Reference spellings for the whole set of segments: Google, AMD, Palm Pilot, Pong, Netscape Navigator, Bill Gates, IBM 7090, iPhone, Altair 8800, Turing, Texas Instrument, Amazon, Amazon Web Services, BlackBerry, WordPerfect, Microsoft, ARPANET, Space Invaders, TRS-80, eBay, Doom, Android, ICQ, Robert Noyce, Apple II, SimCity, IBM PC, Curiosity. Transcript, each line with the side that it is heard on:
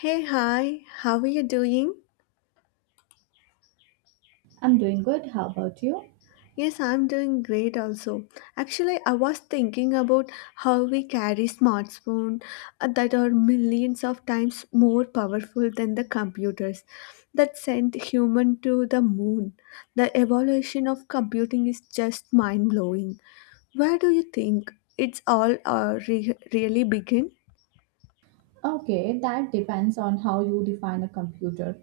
left: Hey, hi, how are you doing?
right: I'm doing good. How about you?
left: Yes, I'm doing great also. Actually, I was thinking about how we carry smartphones that are millions of times more powerful than the computers that sent human to the moon. The evolution of computing is just mind-blowing. Where do you think it's all re really begin?
right: Okay, that depends on how you define a computer,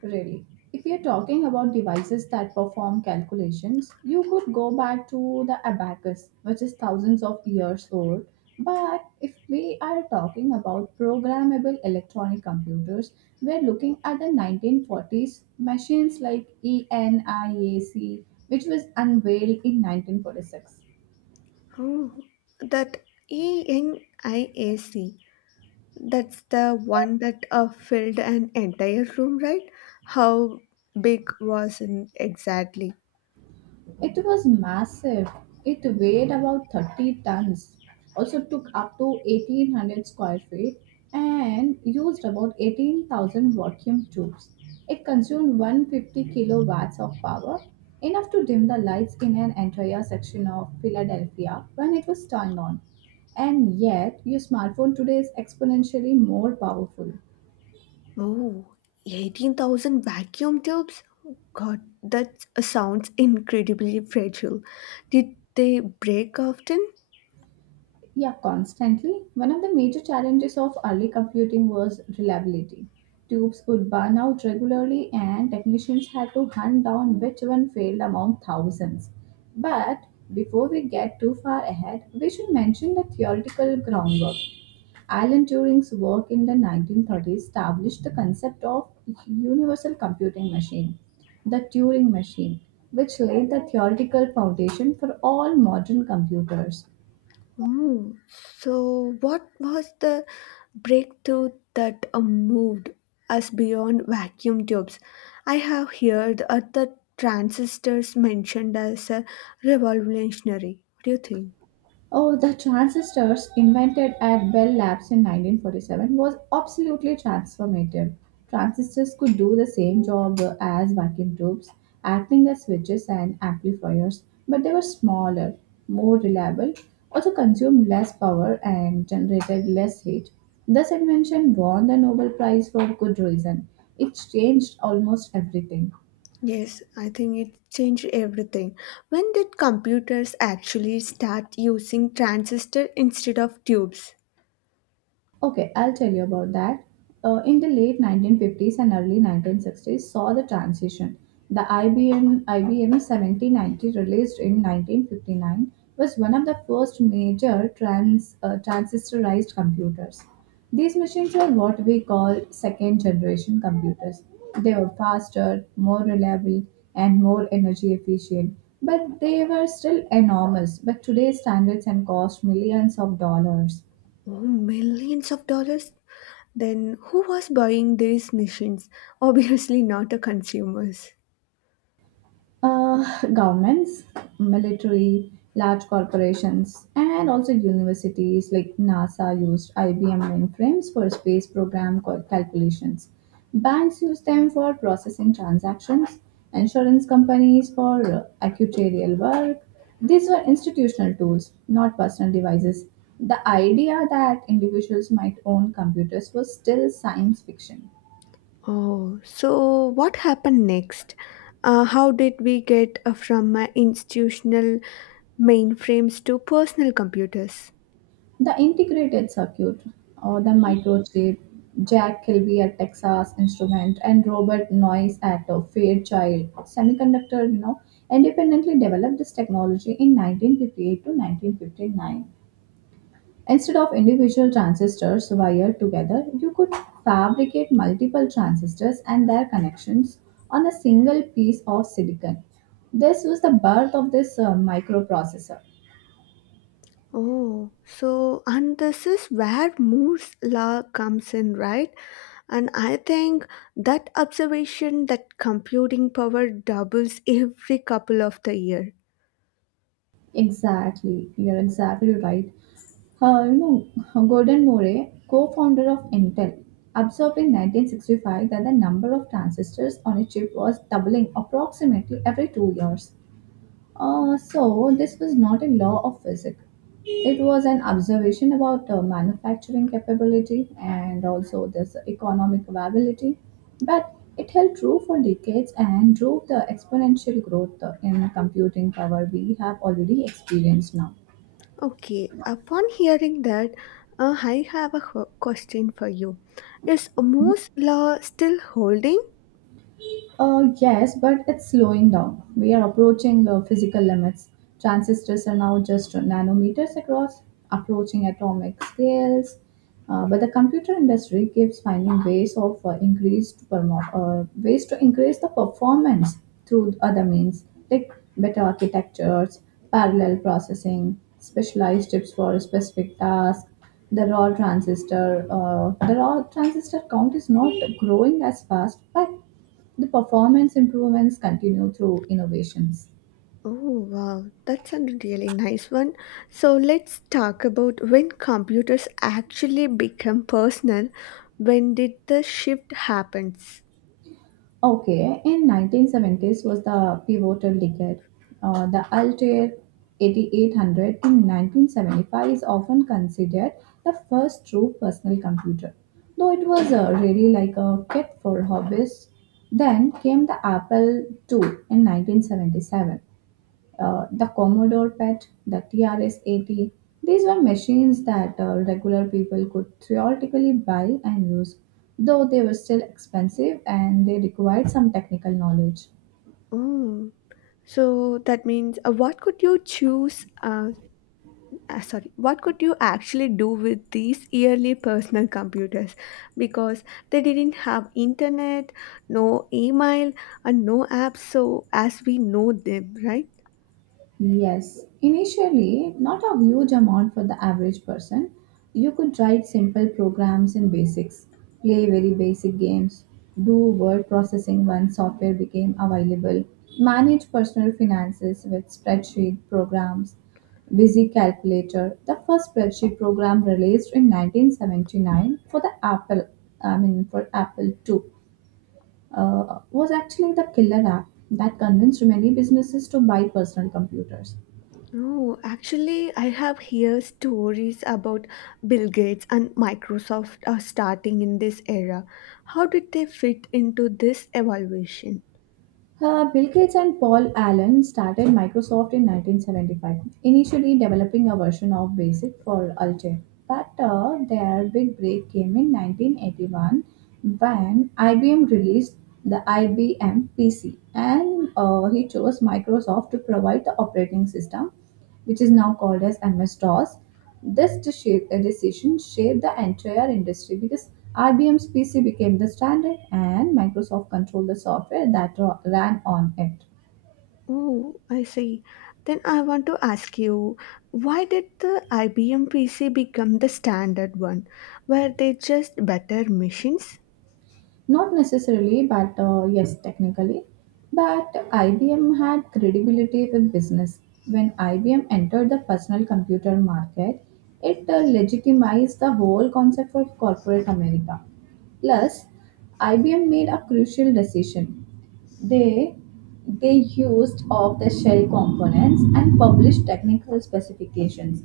right: really. If you're talking about devices that perform calculations, you could go back to the abacus, which is thousands of years old. But if we are talking about programmable electronic computers, we're looking at the 1940s machines like ENIAC, which was unveiled in 1946.
left: Oh, that ENIAC. That's the one that filled an entire room, right? How big was it exactly?
right: It was massive. It weighed about 30 tons, also took up to 1800 square feet, and used about 18,000 vacuum tubes. It consumed 150 kilowatts of power, enough to dim the lights in an entire section of Philadelphia when it was turned on. And yet, your smartphone today is exponentially more powerful.
left: Oh, 18,000 vacuum tubes? God, that sounds incredibly fragile. Did they break often?
right: Yeah, constantly. One of the major challenges of early computing was reliability. Tubes would burn out regularly, and technicians had to hunt down which one failed among thousands. But before we get too far ahead, we should mention the theoretical groundwork. Alan Turing's work in the 1930s established the concept of universal computing machine, the Turing machine, which laid the theoretical foundation for all modern computers.
left: Oh, so what was the breakthrough that moved us beyond vacuum tubes? I have heard other transistors mentioned as a revolutionary. What do you think?
right: Oh, the transistors invented at Bell Labs in 1947 was absolutely transformative. Transistors could do the same job as vacuum tubes, acting as switches and amplifiers, but they were smaller, more reliable, also consumed less power and generated less heat. This invention won the Nobel Prize for good reason. It changed almost everything.
left: Yes, I think it changed everything. When did computers actually start using transistor instead of tubes?
right: Okay, I'll tell you about that. In the late 1950s and early 1960s, saw the transition. The IBM 7090 released in 1959 was one of the first major transistorized computers. These machines were what we call second generation computers. They were faster, more reliable, and more energy efficient, but they were still enormous. But today's standards and cost millions of dollars.
left: Oh, millions of dollars? Then who was buying these machines? Obviously not the consumers.
right: Governments, military, large corporations, and also universities like NASA used IBM mainframes for space program calculations. Banks used them for processing transactions, insurance companies for actuarial work. These were institutional tools, not personal devices. The idea that individuals might own computers was still science fiction.
left: Oh, so what happened next? How did we get from institutional mainframes to personal computers?
right: The integrated circuit, or the microchip, Jack Kilby at Texas Instrument, and Robert Noyce at Fairchild Semiconductor, independently developed this technology in 1958 to 1959. Instead of individual transistors wired together, you could fabricate multiple transistors and their connections on a single piece of silicon. This was the birth of this microprocessor.
left: Oh, so and this is where Moore's law comes in, right? And I think that observation that computing power doubles every couple of the year.
right: Exactly, you're exactly right. Uh, you Gordon Murray, co-founder of Intel, observed in 1965 that the number of transistors on a chip was doubling approximately every 2 years. So, this was not a law of physics. It was an observation about manufacturing capability and also this economic viability, but it held true for decades and drove the exponential growth in computing power we have already experienced now.
left: Okay, upon hearing that, I have a question for you. Is Moore's law still holding?
right: Yes, but it's slowing down. We are approaching the physical limits. Transistors are now just nanometers across, approaching atomic scales. But the computer industry keeps finding ways to increase the performance through other means, like better architectures, parallel processing, specialized chips for a specific tasks. The raw transistor count is not growing as fast, but the performance improvements continue through innovations.
left: Oh, wow, that's a really nice one. So let's talk about when computers actually become personal. When did the shift happens?
right: Okay, in 1970s was the pivotal decade. The Altair 8800 in 1975 is often considered the first true personal computer, though it was really like a kit for hobbyists. Then came the Apple II in 1977, the Commodore PET, the TRS-80. These were machines that regular people could theoretically buy and use, though they were still expensive and they required some technical knowledge.
left: Oh, so that means what could you choose? Sorry, what could you actually do with these early personal computers? Because they didn't have internet, no email, and no apps. So as we know them, right?
right: Yes, initially, not a huge amount for the average person. You could write simple programs in basics, play very basic games, do word processing when software became available, manage personal finances with spreadsheet programs, Busy Calculator, the first spreadsheet program released in 1979 for the Apple, I mean for Apple II, was actually the killer app that convinced many businesses to buy personal computers.
left: Oh, actually, I have heard stories about Bill Gates and Microsoft are starting in this era. How did they fit into this evaluation?
right: Bill Gates and Paul Allen started Microsoft in 1975, initially developing a version of BASIC for Altair. But their big break came in 1981 when IBM released the IBM PC, and he chose Microsoft to provide the operating system, which is now called as MS DOS. This decision shaped the entire industry because IBM's PC became the standard and Microsoft controlled the software that ran on it.
left: Oh, I see. Then I want to ask you, why did the IBM PC become the standard one? Were they just better machines?
right: Not necessarily, but yes, technically. But IBM had credibility with business. When IBM entered the personal computer market, it legitimized the whole concept of corporate America. Plus, IBM made a crucial decision. They they used off the shell components and published technical specifications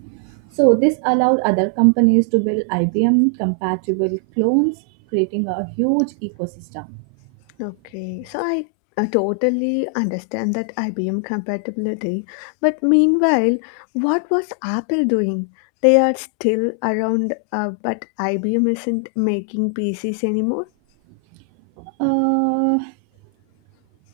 right: so this allowed other companies to build IBM compatible clones, creating a huge ecosystem.
left: Okay, so I totally understand that IBM compatibility, but meanwhile, what was Apple doing? They are still around, but IBM isn't making PCs anymore.
right: Uh,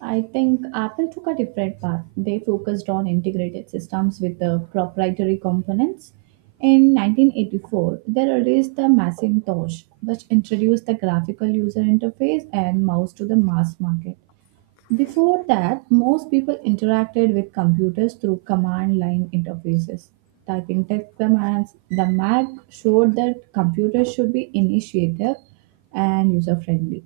right: I think Apple took a different path. They focused on integrated systems with the proprietary components. In 1984, they released the Macintosh, which introduced the graphical user interface and mouse to the mass market. Before that, most people interacted with computers through command line interfaces. Typing text commands, the Mac showed that computers should be initiative and user friendly.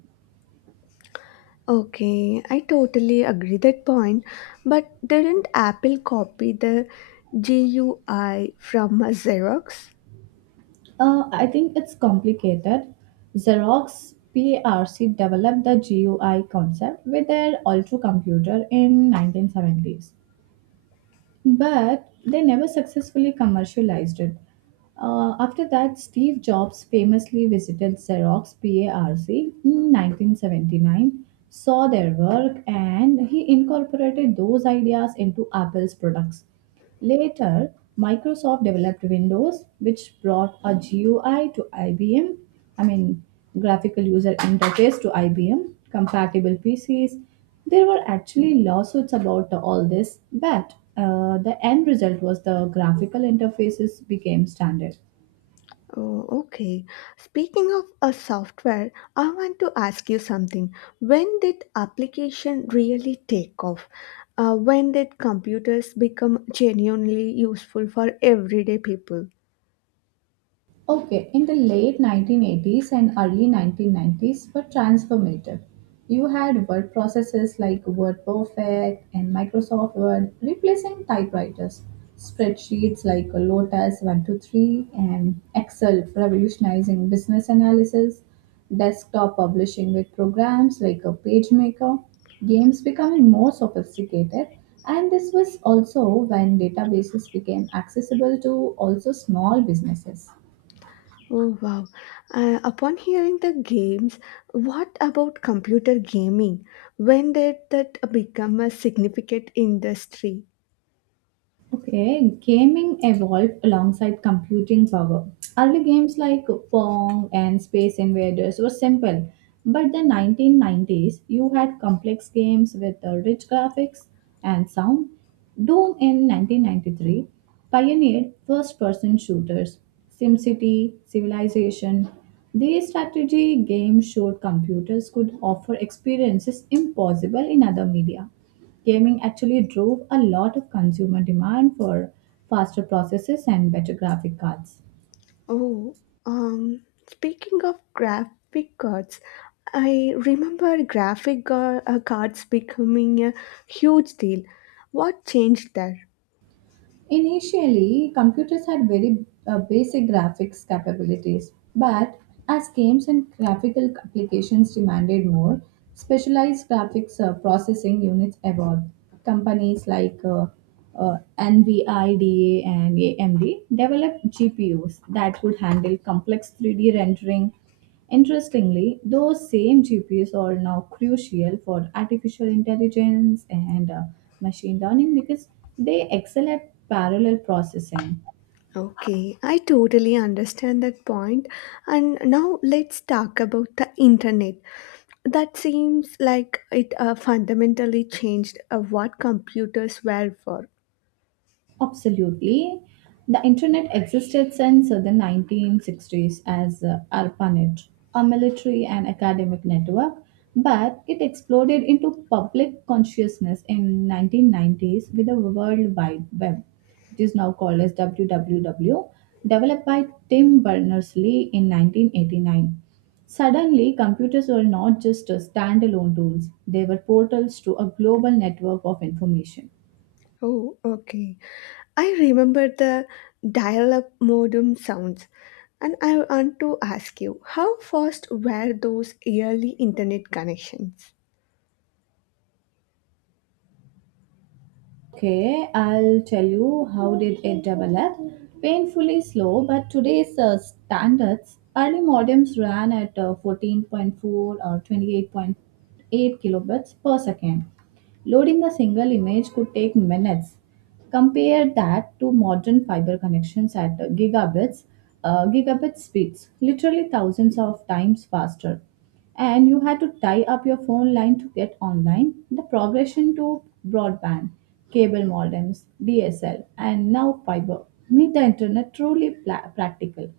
left: Okay, I totally agree that point, but didn't Apple copy the GUI from Xerox?
right: I think it's complicated. Xerox PARC developed the GUI concept with their Ultra computer in 1970s, but they never successfully commercialized it. After that, Steve Jobs famously visited Xerox PARC in 1979, saw their work, and he incorporated those ideas into Apple's products. Later, Microsoft developed Windows, which brought a GUI to IBM, I mean, graphical user interface to IBM, compatible PCs. There were actually lawsuits about all this, but the end result was the graphical interfaces became standard.
left: Oh, okay. Speaking of a software, I want to ask you something. When did application really take off? When did computers become genuinely useful for everyday people?
right: Okay, in the late 1980s and early 1990s were transformative. You had word processors like Word Perfect and Microsoft Word replacing typewriters, spreadsheets like Lotus 123 and Excel revolutionizing business analysis, desktop publishing with programs like a PageMaker, games becoming more sophisticated, and this was also when databases became accessible to also small businesses.
left: Oh, wow. Upon hearing the games, what about computer gaming? When did that become a significant industry?
right: Okay, gaming evolved alongside computing power. Early games like Pong and Space Invaders were simple, but the 1990s you had complex games with rich graphics and sound. Doom in 1993 pioneered first-person shooters. SimCity, Civilization, these strategy games showed computers could offer experiences impossible in other media. Gaming actually drove a lot of consumer demand for faster processors and better graphic cards.
left: Oh, speaking of graphic cards, I remember graphic cards becoming a huge deal. What changed there?
right: Initially, computers had very basic graphics capabilities, but as games and graphical applications demanded more, specialized graphics processing units evolved. Companies like NVIDIA and AMD developed GPUs that could handle complex 3D rendering. Interestingly, those same GPUs are now crucial for artificial intelligence and machine learning because they excel at parallel processing.
left: Okay, I totally understand that point. And now let's talk about the internet. That seems like it fundamentally changed what computers were for.
right: Absolutely. The internet existed since the 1960s as ARPANET, a military and academic network, but it exploded into public consciousness in 1990s with the World Wide Web, which is now called as WWW, developed by Tim Berners-Lee in 1989. Suddenly, computers were not just standalone tools, they were portals to a global network of information.
left: Oh, okay. I remember the dial up modem sounds. And I want to ask you, how fast were those early internet connections?
right: Okay, I'll tell you how did it develop. Painfully slow, but today's standards, early modems ran at 14.4 or 28.8 kilobits per second. Loading a single image could take minutes. Compare that to modern fiber connections at gigabit speeds, literally thousands of times faster and you had to tie up your phone line to get online. The progression to broadband, cable modems, DSL, and now fiber made the internet truly practical.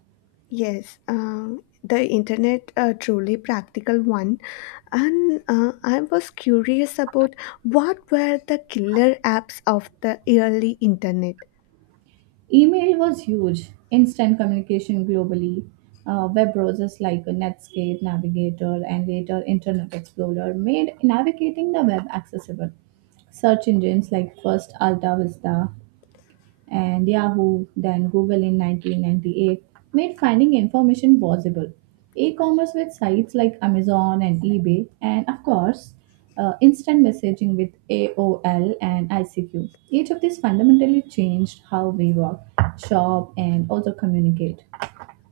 left: Yes, the internet a truly practical one, and I was curious about what were the killer apps of the early internet.
right: Email was huge, instant communication globally. Web browsers like Netscape, Navigator, and later Internet Explorer made navigating the web accessible. Search engines like First, Alta Vista, and Yahoo, then Google in 1998, made finding information possible. E commerce with sites like Amazon and eBay, and of course, instant messaging with AOL and ICQ. Each of these fundamentally changed how we work, shop, and also communicate.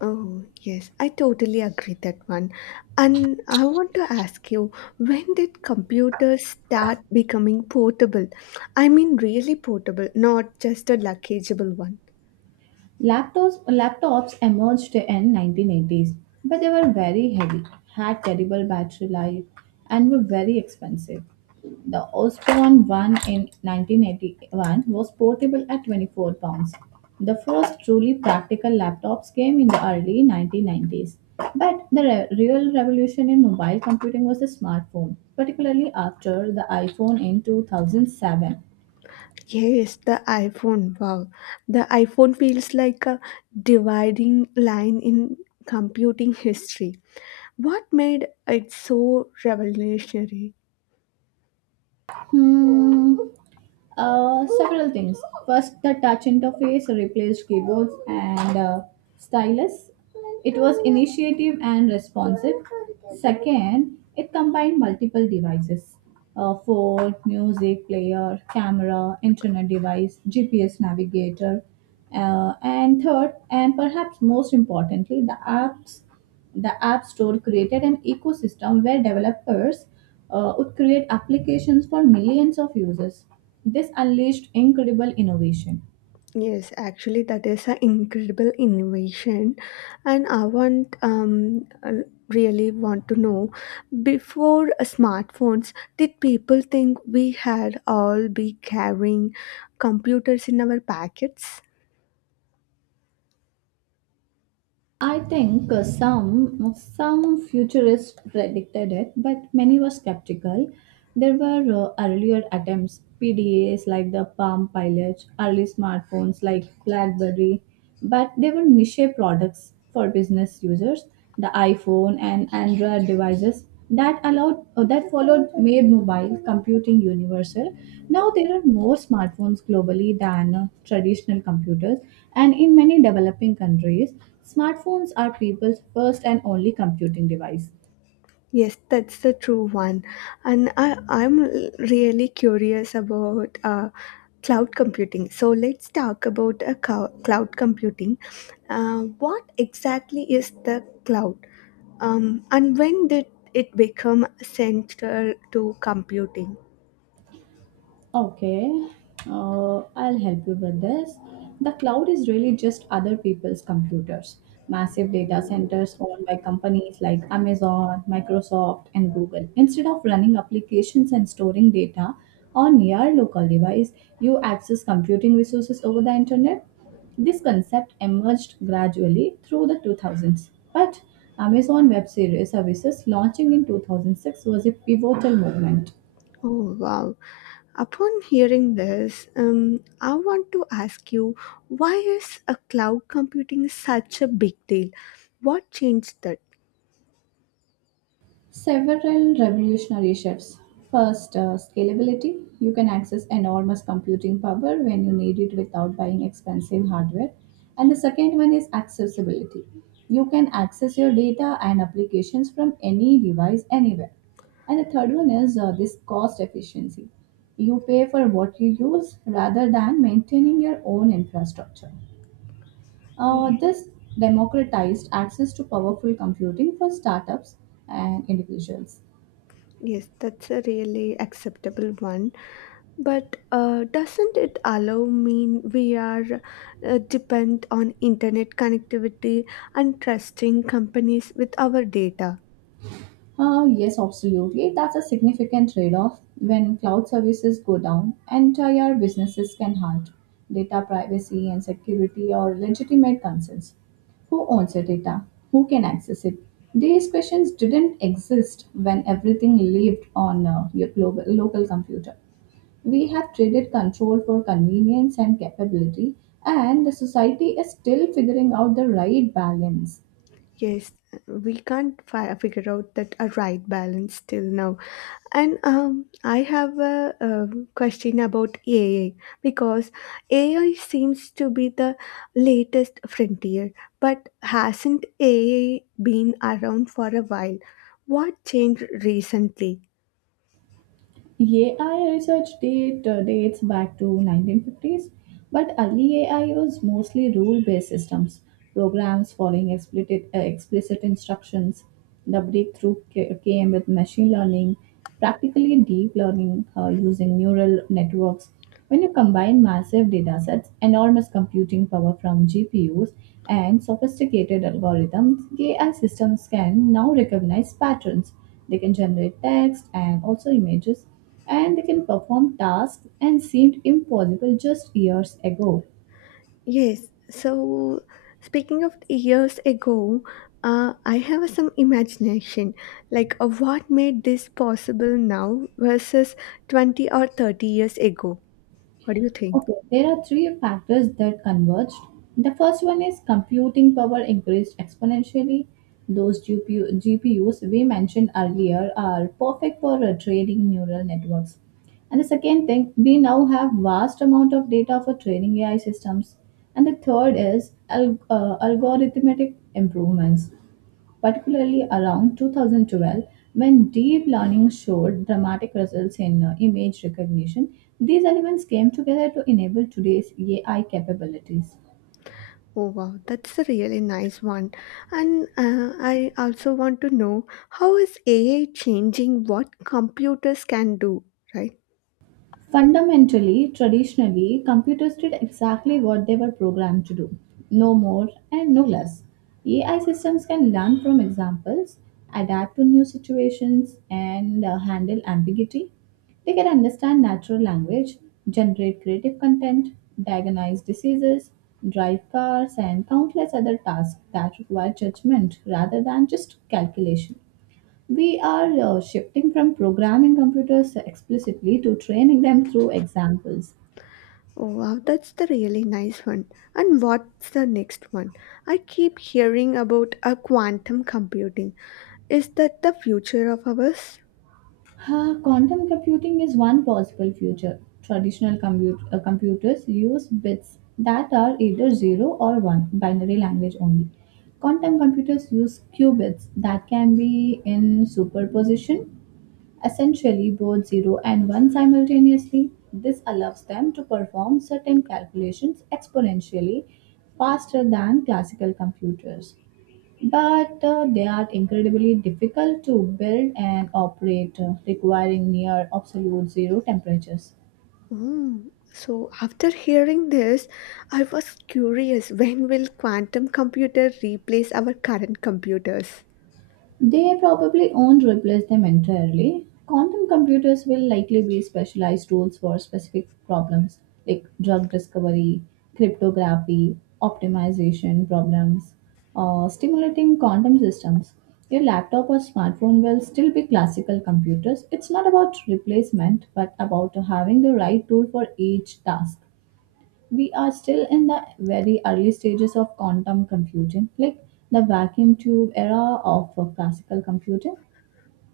left: Oh, yes, I totally agree that one. And I want to ask you, when did computers start becoming portable? I mean, really portable, not just a luggageable one.
right: Laptops emerged in 1980s, but they were very heavy, had terrible battery life, and were very expensive. The Osborne one in 1981 was portable at 24 pounds. The first truly practical laptops came in the early 1990s, but the real revolution in mobile computing was the smartphone, particularly after the iPhone in 2007.
left: Yes, the iPhone. Wow. The iPhone feels like a dividing line in computing history. What made it so revolutionary?
right: Hmm. Several things. First, the touch interface replaced keyboards and stylus. It was initiative and responsive. Second, it combined multiple devices phone, music player, camera, internet device, GPS navigator. And third, and perhaps most importantly, the App Store created an ecosystem where developers would create applications for millions of users. This unleashed incredible innovation.
left: Yes, actually, that is an incredible innovation, and I want really want to know before smartphones, did people think we had all be carrying computers in our packets?
right: I think some futurists predicted it, but many were skeptical. There were earlier attempts, PDAs like the Palm Pilot, early smartphones like BlackBerry, but they were niche products for business users. The iPhone and Android devices that followed made mobile computing universal. Now there are more smartphones globally than traditional computers, and in many developing countries smartphones are people's first and only computing device.
left: Yes, that's the true one. And I'm really curious about cloud computing. So let's talk about cloud computing. What exactly is the cloud? And when did it become central to computing?
right: Okay, I'll help you with this. The cloud is really just other people's computers, massive data centers owned by companies like Amazon, Microsoft, and Google. Instead of running applications and storing data on your local device, you access computing resources over the internet. This concept emerged gradually through the 2000s, but Amazon Web Series Services launching in 2006 was a pivotal movement.
left: Oh, wow. Upon hearing this, I want to ask you why is a cloud computing such a big deal? What changed that?
right: Several revolutionary shifts. First, scalability. You can access enormous computing power when you need it without buying expensive hardware. And the second one is accessibility. You can access your data and applications from any device anywhere. And the third one is this cost efficiency. You pay for what you use rather than maintaining your own infrastructure. This democratized access to powerful computing for startups and individuals.
left: Yes, that's a really acceptable one. But doesn't it allow mean we are depend on internet connectivity and trusting companies with our data?
right: Yes, absolutely. That's a significant trade off. When cloud services go down, entire businesses can halt. Data privacy and security are legitimate concerns. Who owns the data? Who can access it? These questions didn't exist when everything lived on your global, local computer. We have traded control for convenience and capability, and the society is still figuring out the right balance.
left: Yes, we can't figure out that a right balance till now. And I have a question about AI because AI seems to be the latest frontier, but hasn't AI been around for a while? What changed recently?
right: AI research dates back to 1950s, but early AI was mostly rule-based systems, programs following explicit instructions. The breakthrough came with machine learning, practically deep learning using neural networks. When you combine massive data sets, enormous computing power from GPUs, and sophisticated algorithms, AI systems can now recognize patterns. They can generate text and also images, and they can perform tasks and seemed impossible just years ago.
left: Yes, so speaking of years ago, I have some imagination like what made this possible now versus 20 or 30 years ago. What do you think?
right: Okay, there are three factors that converged. The first one is computing power increased exponentially. Those GPUs we mentioned earlier are perfect for training neural networks. And the second thing, we now have vast amount of data for training AI systems. And the third is algorithmic improvements, particularly around 2012 when deep learning showed dramatic results in image recognition. These elements came together to enable today's AI capabilities.
left: Oh wow, that's a really nice one. And I also want to know how is AI changing what computers can do, right?
right: Fundamentally, traditionally, computers did exactly what they were programmed to do, no more and no less. AI systems can learn from examples, adapt to new situations, and handle ambiguity. They can understand natural language, generate creative content, diagnose diseases, drive cars, and countless other tasks that require judgment rather than just calculation. We are shifting from programming computers explicitly to training them through examples.
left: Oh wow, that's the really nice one. And what's the next one? I keep hearing about a quantum computing. Is that the future of ours?
right: Quantum computing is one possible future. Traditional computers use bits that are either 0 or 1, binary language only. Quantum computers use qubits that can be in superposition, essentially both 0 and 1 simultaneously. This allows them to perform certain calculations exponentially faster than classical computers. But they are incredibly difficult to build and operate, requiring near absolute zero temperatures.
left: Mm. So after hearing this, I was curious when will quantum computer replace our current computers?
right: They probably won't replace them entirely. Quantum computers will likely be specialized tools for specific problems like drug discovery, cryptography, optimization problems, or stimulating quantum systems. Your laptop or smartphone will still be classical computers. It's not about replacement, but about having the right tool for each task. We are still in the very early stages of quantum computing, like the vacuum tube era of classical computing.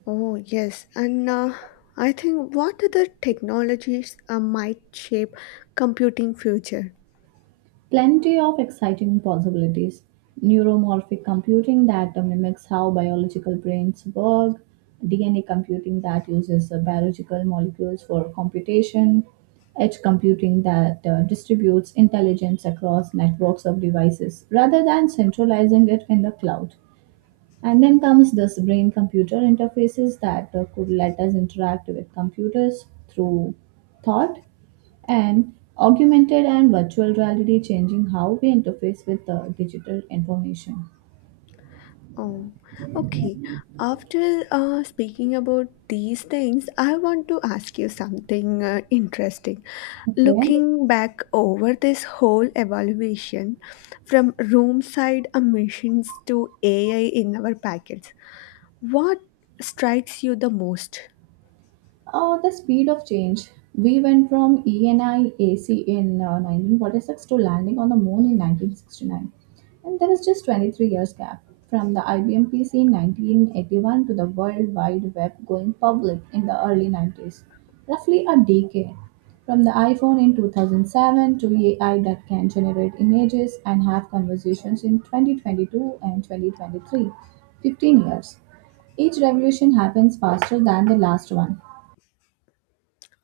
left: Oh, yes. And I think what other technologies might shape computing future?
right: Plenty of exciting possibilities. Neuromorphic computing that mimics how biological brains work, DNA computing that uses biological molecules for computation, edge computing that distributes intelligence across networks of devices rather than centralizing it in the cloud. And then comes this brain computer interfaces that could let us interact with computers through thought, and augmented and virtual reality changing how we interface with the digital information.
left: Oh, okay. After speaking about these things, I want to ask you something interesting.
right: Okay.
left: Looking back over this whole evaluation from room side emissions to AI in our packets, what strikes you the most?
right: The speed of change. We went from ENIAC in 1946 to landing on the moon in 1969. And there was just 23 years gap from the IBM PC in 1981 to the World Wide Web going public in the early 90s. Roughly a decade. From the iPhone in 2007 to AI that can generate images and have conversations in 2022 and 2023. 15 years. Each revolution happens faster than the last one.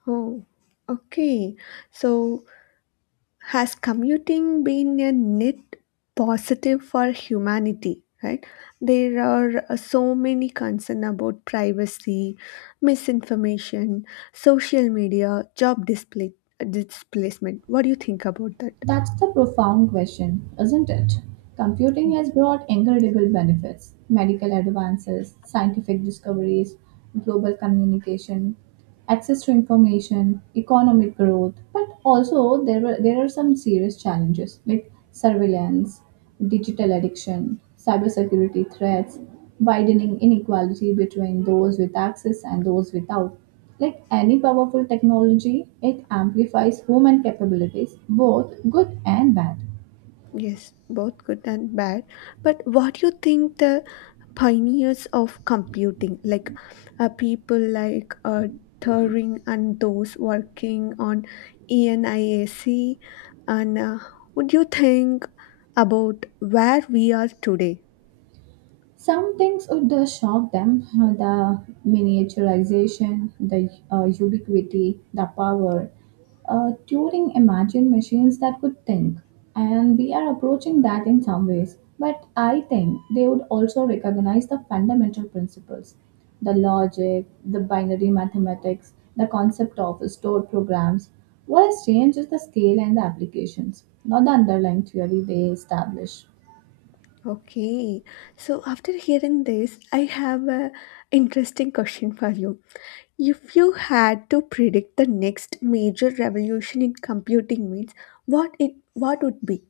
left: Oh, okay. So has commuting been a net positive for humanity, right? There are so many concerns about privacy, misinformation, social media, job display displacement. What do you think about that?
right: That's the profound question, isn't it? Computing has brought incredible benefits: medical advances, scientific discoveries, global communication, access to information, economic growth. But also, there are some serious challenges like surveillance, digital addiction, cybersecurity threats, widening inequality between those with access and those without. Like any powerful technology, it amplifies human capabilities, both good and bad.
left: Yes, both good and bad. But what do you think the pioneers of computing, like people like Turing and those working on ENIAC, and would you think about where we are today?
right: Some things would shock them, the miniaturization, the ubiquity, the power. Turing imagined machines that could think, and we are approaching that in some ways. But I think they would also recognize the fundamental principles, the logic, the binary mathematics, the concept of stored programs. What has changed is the scale and the applications, not the underlying theory they establish.
left: Okay, so after hearing this, I have a interesting question for you. If you had to predict the next major revolution in computing means, what would be?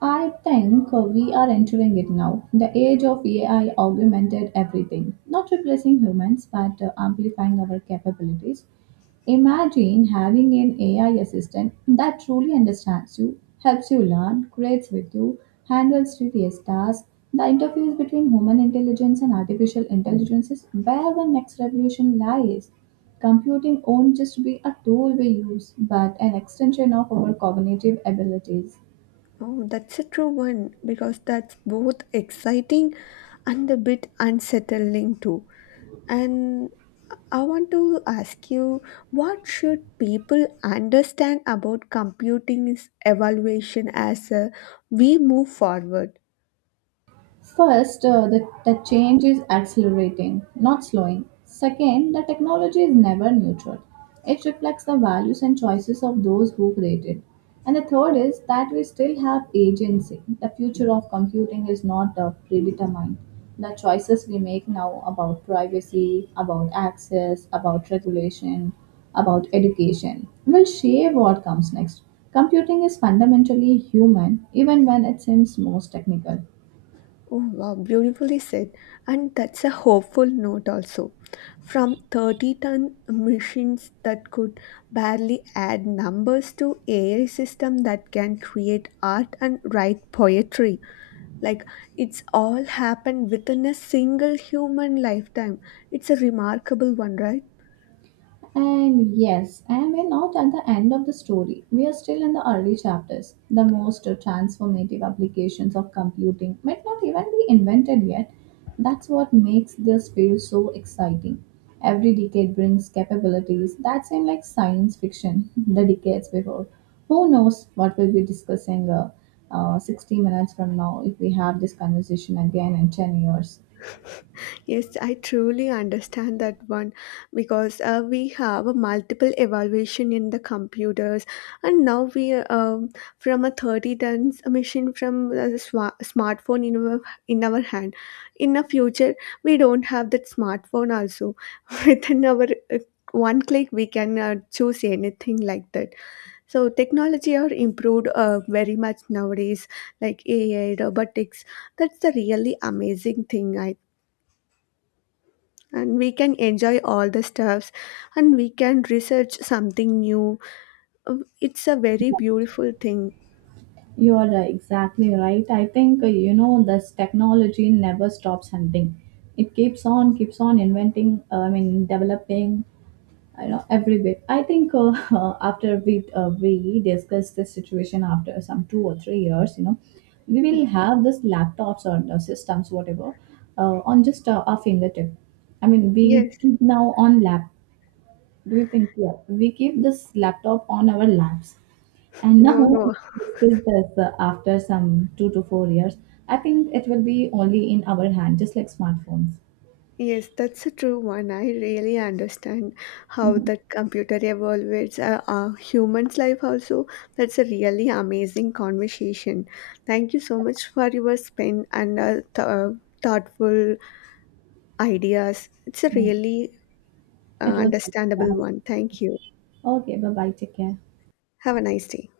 right: I think we are entering it now, the age of AI augmented everything, not replacing humans but amplifying our capabilities. Imagine having an AI assistant that truly understands you, helps you learn, creates with you, handles tedious tasks. The interface between human intelligence and artificial intelligence is where the next revolution lies. Computing won't just be a tool we use, but an extension of our cognitive abilities.
left: Oh, that's a true one because that's both exciting and a bit unsettling too. And I want to ask you, what should people understand about computing's evaluation as we move forward?
right: First, the change is accelerating, not slowing. Second, the technology is never neutral. It reflects the values and choices of those who create it. And the third is that we still have agency. The future of computing is not predetermined. The choices we make now, about privacy, about access, about regulation, about education, will shape what comes next. Computing is fundamentally human, even when it seems most technical.
left: Oh, wow, beautifully said. And that's a hopeful note also. From 30-ton machines that could barely add numbers to AI system that can create art and write poetry. Like it's all happened within a single human lifetime. It's a remarkable one, right?
right: And yes, and we're not at the end of the story. We are still in the early chapters. The most transformative applications of computing might not even be invented yet. That's what makes this field so exciting. Every decade brings capabilities that seem like science fiction the decades before. Who knows what we'll be discussing 60 minutes from now if we have this conversation again in 10 years?
left: Yes, I truly understand that one because we have a multiple evaluation in the computers, and now we from a 30 tons machine from a smartphone in our hand. In the future, we don't have that smartphone also. Within our uh, one click, we can choose anything like that. So technology are improved very much nowadays, like AI, robotics. That's the really amazing thing, I and we can enjoy all the stuffs and we can research something new. It's a very beautiful thing.
right: Exactly right. I think this technology never stops hunting. It keeps on, keeps on inventing, I mean, developing every bit. I think after we discuss this situation after some 2 or 3 years we will have this laptops or the systems, whatever, on just our fingertip. I mean, we
left: Yes.
right: keep now on lap. Do you think, yeah, we keep this laptop on our laps and
left: No,
right: now,
left: no.
right: if we discuss this after some 2 to 4 years, I think it will be only in our hand, just like smartphones.
left: Yes, that's a true one. I really understand how
right: Mhm.
left: that computer evolves humans life also. That's a really amazing conversation. Thank you so much for your spin and thoughtful ideas. It's a
right: Mm.
left: really
right: It was
left: understandable one. Thank you.
right: okay. Bye bye. Take care.
left: Have a nice day.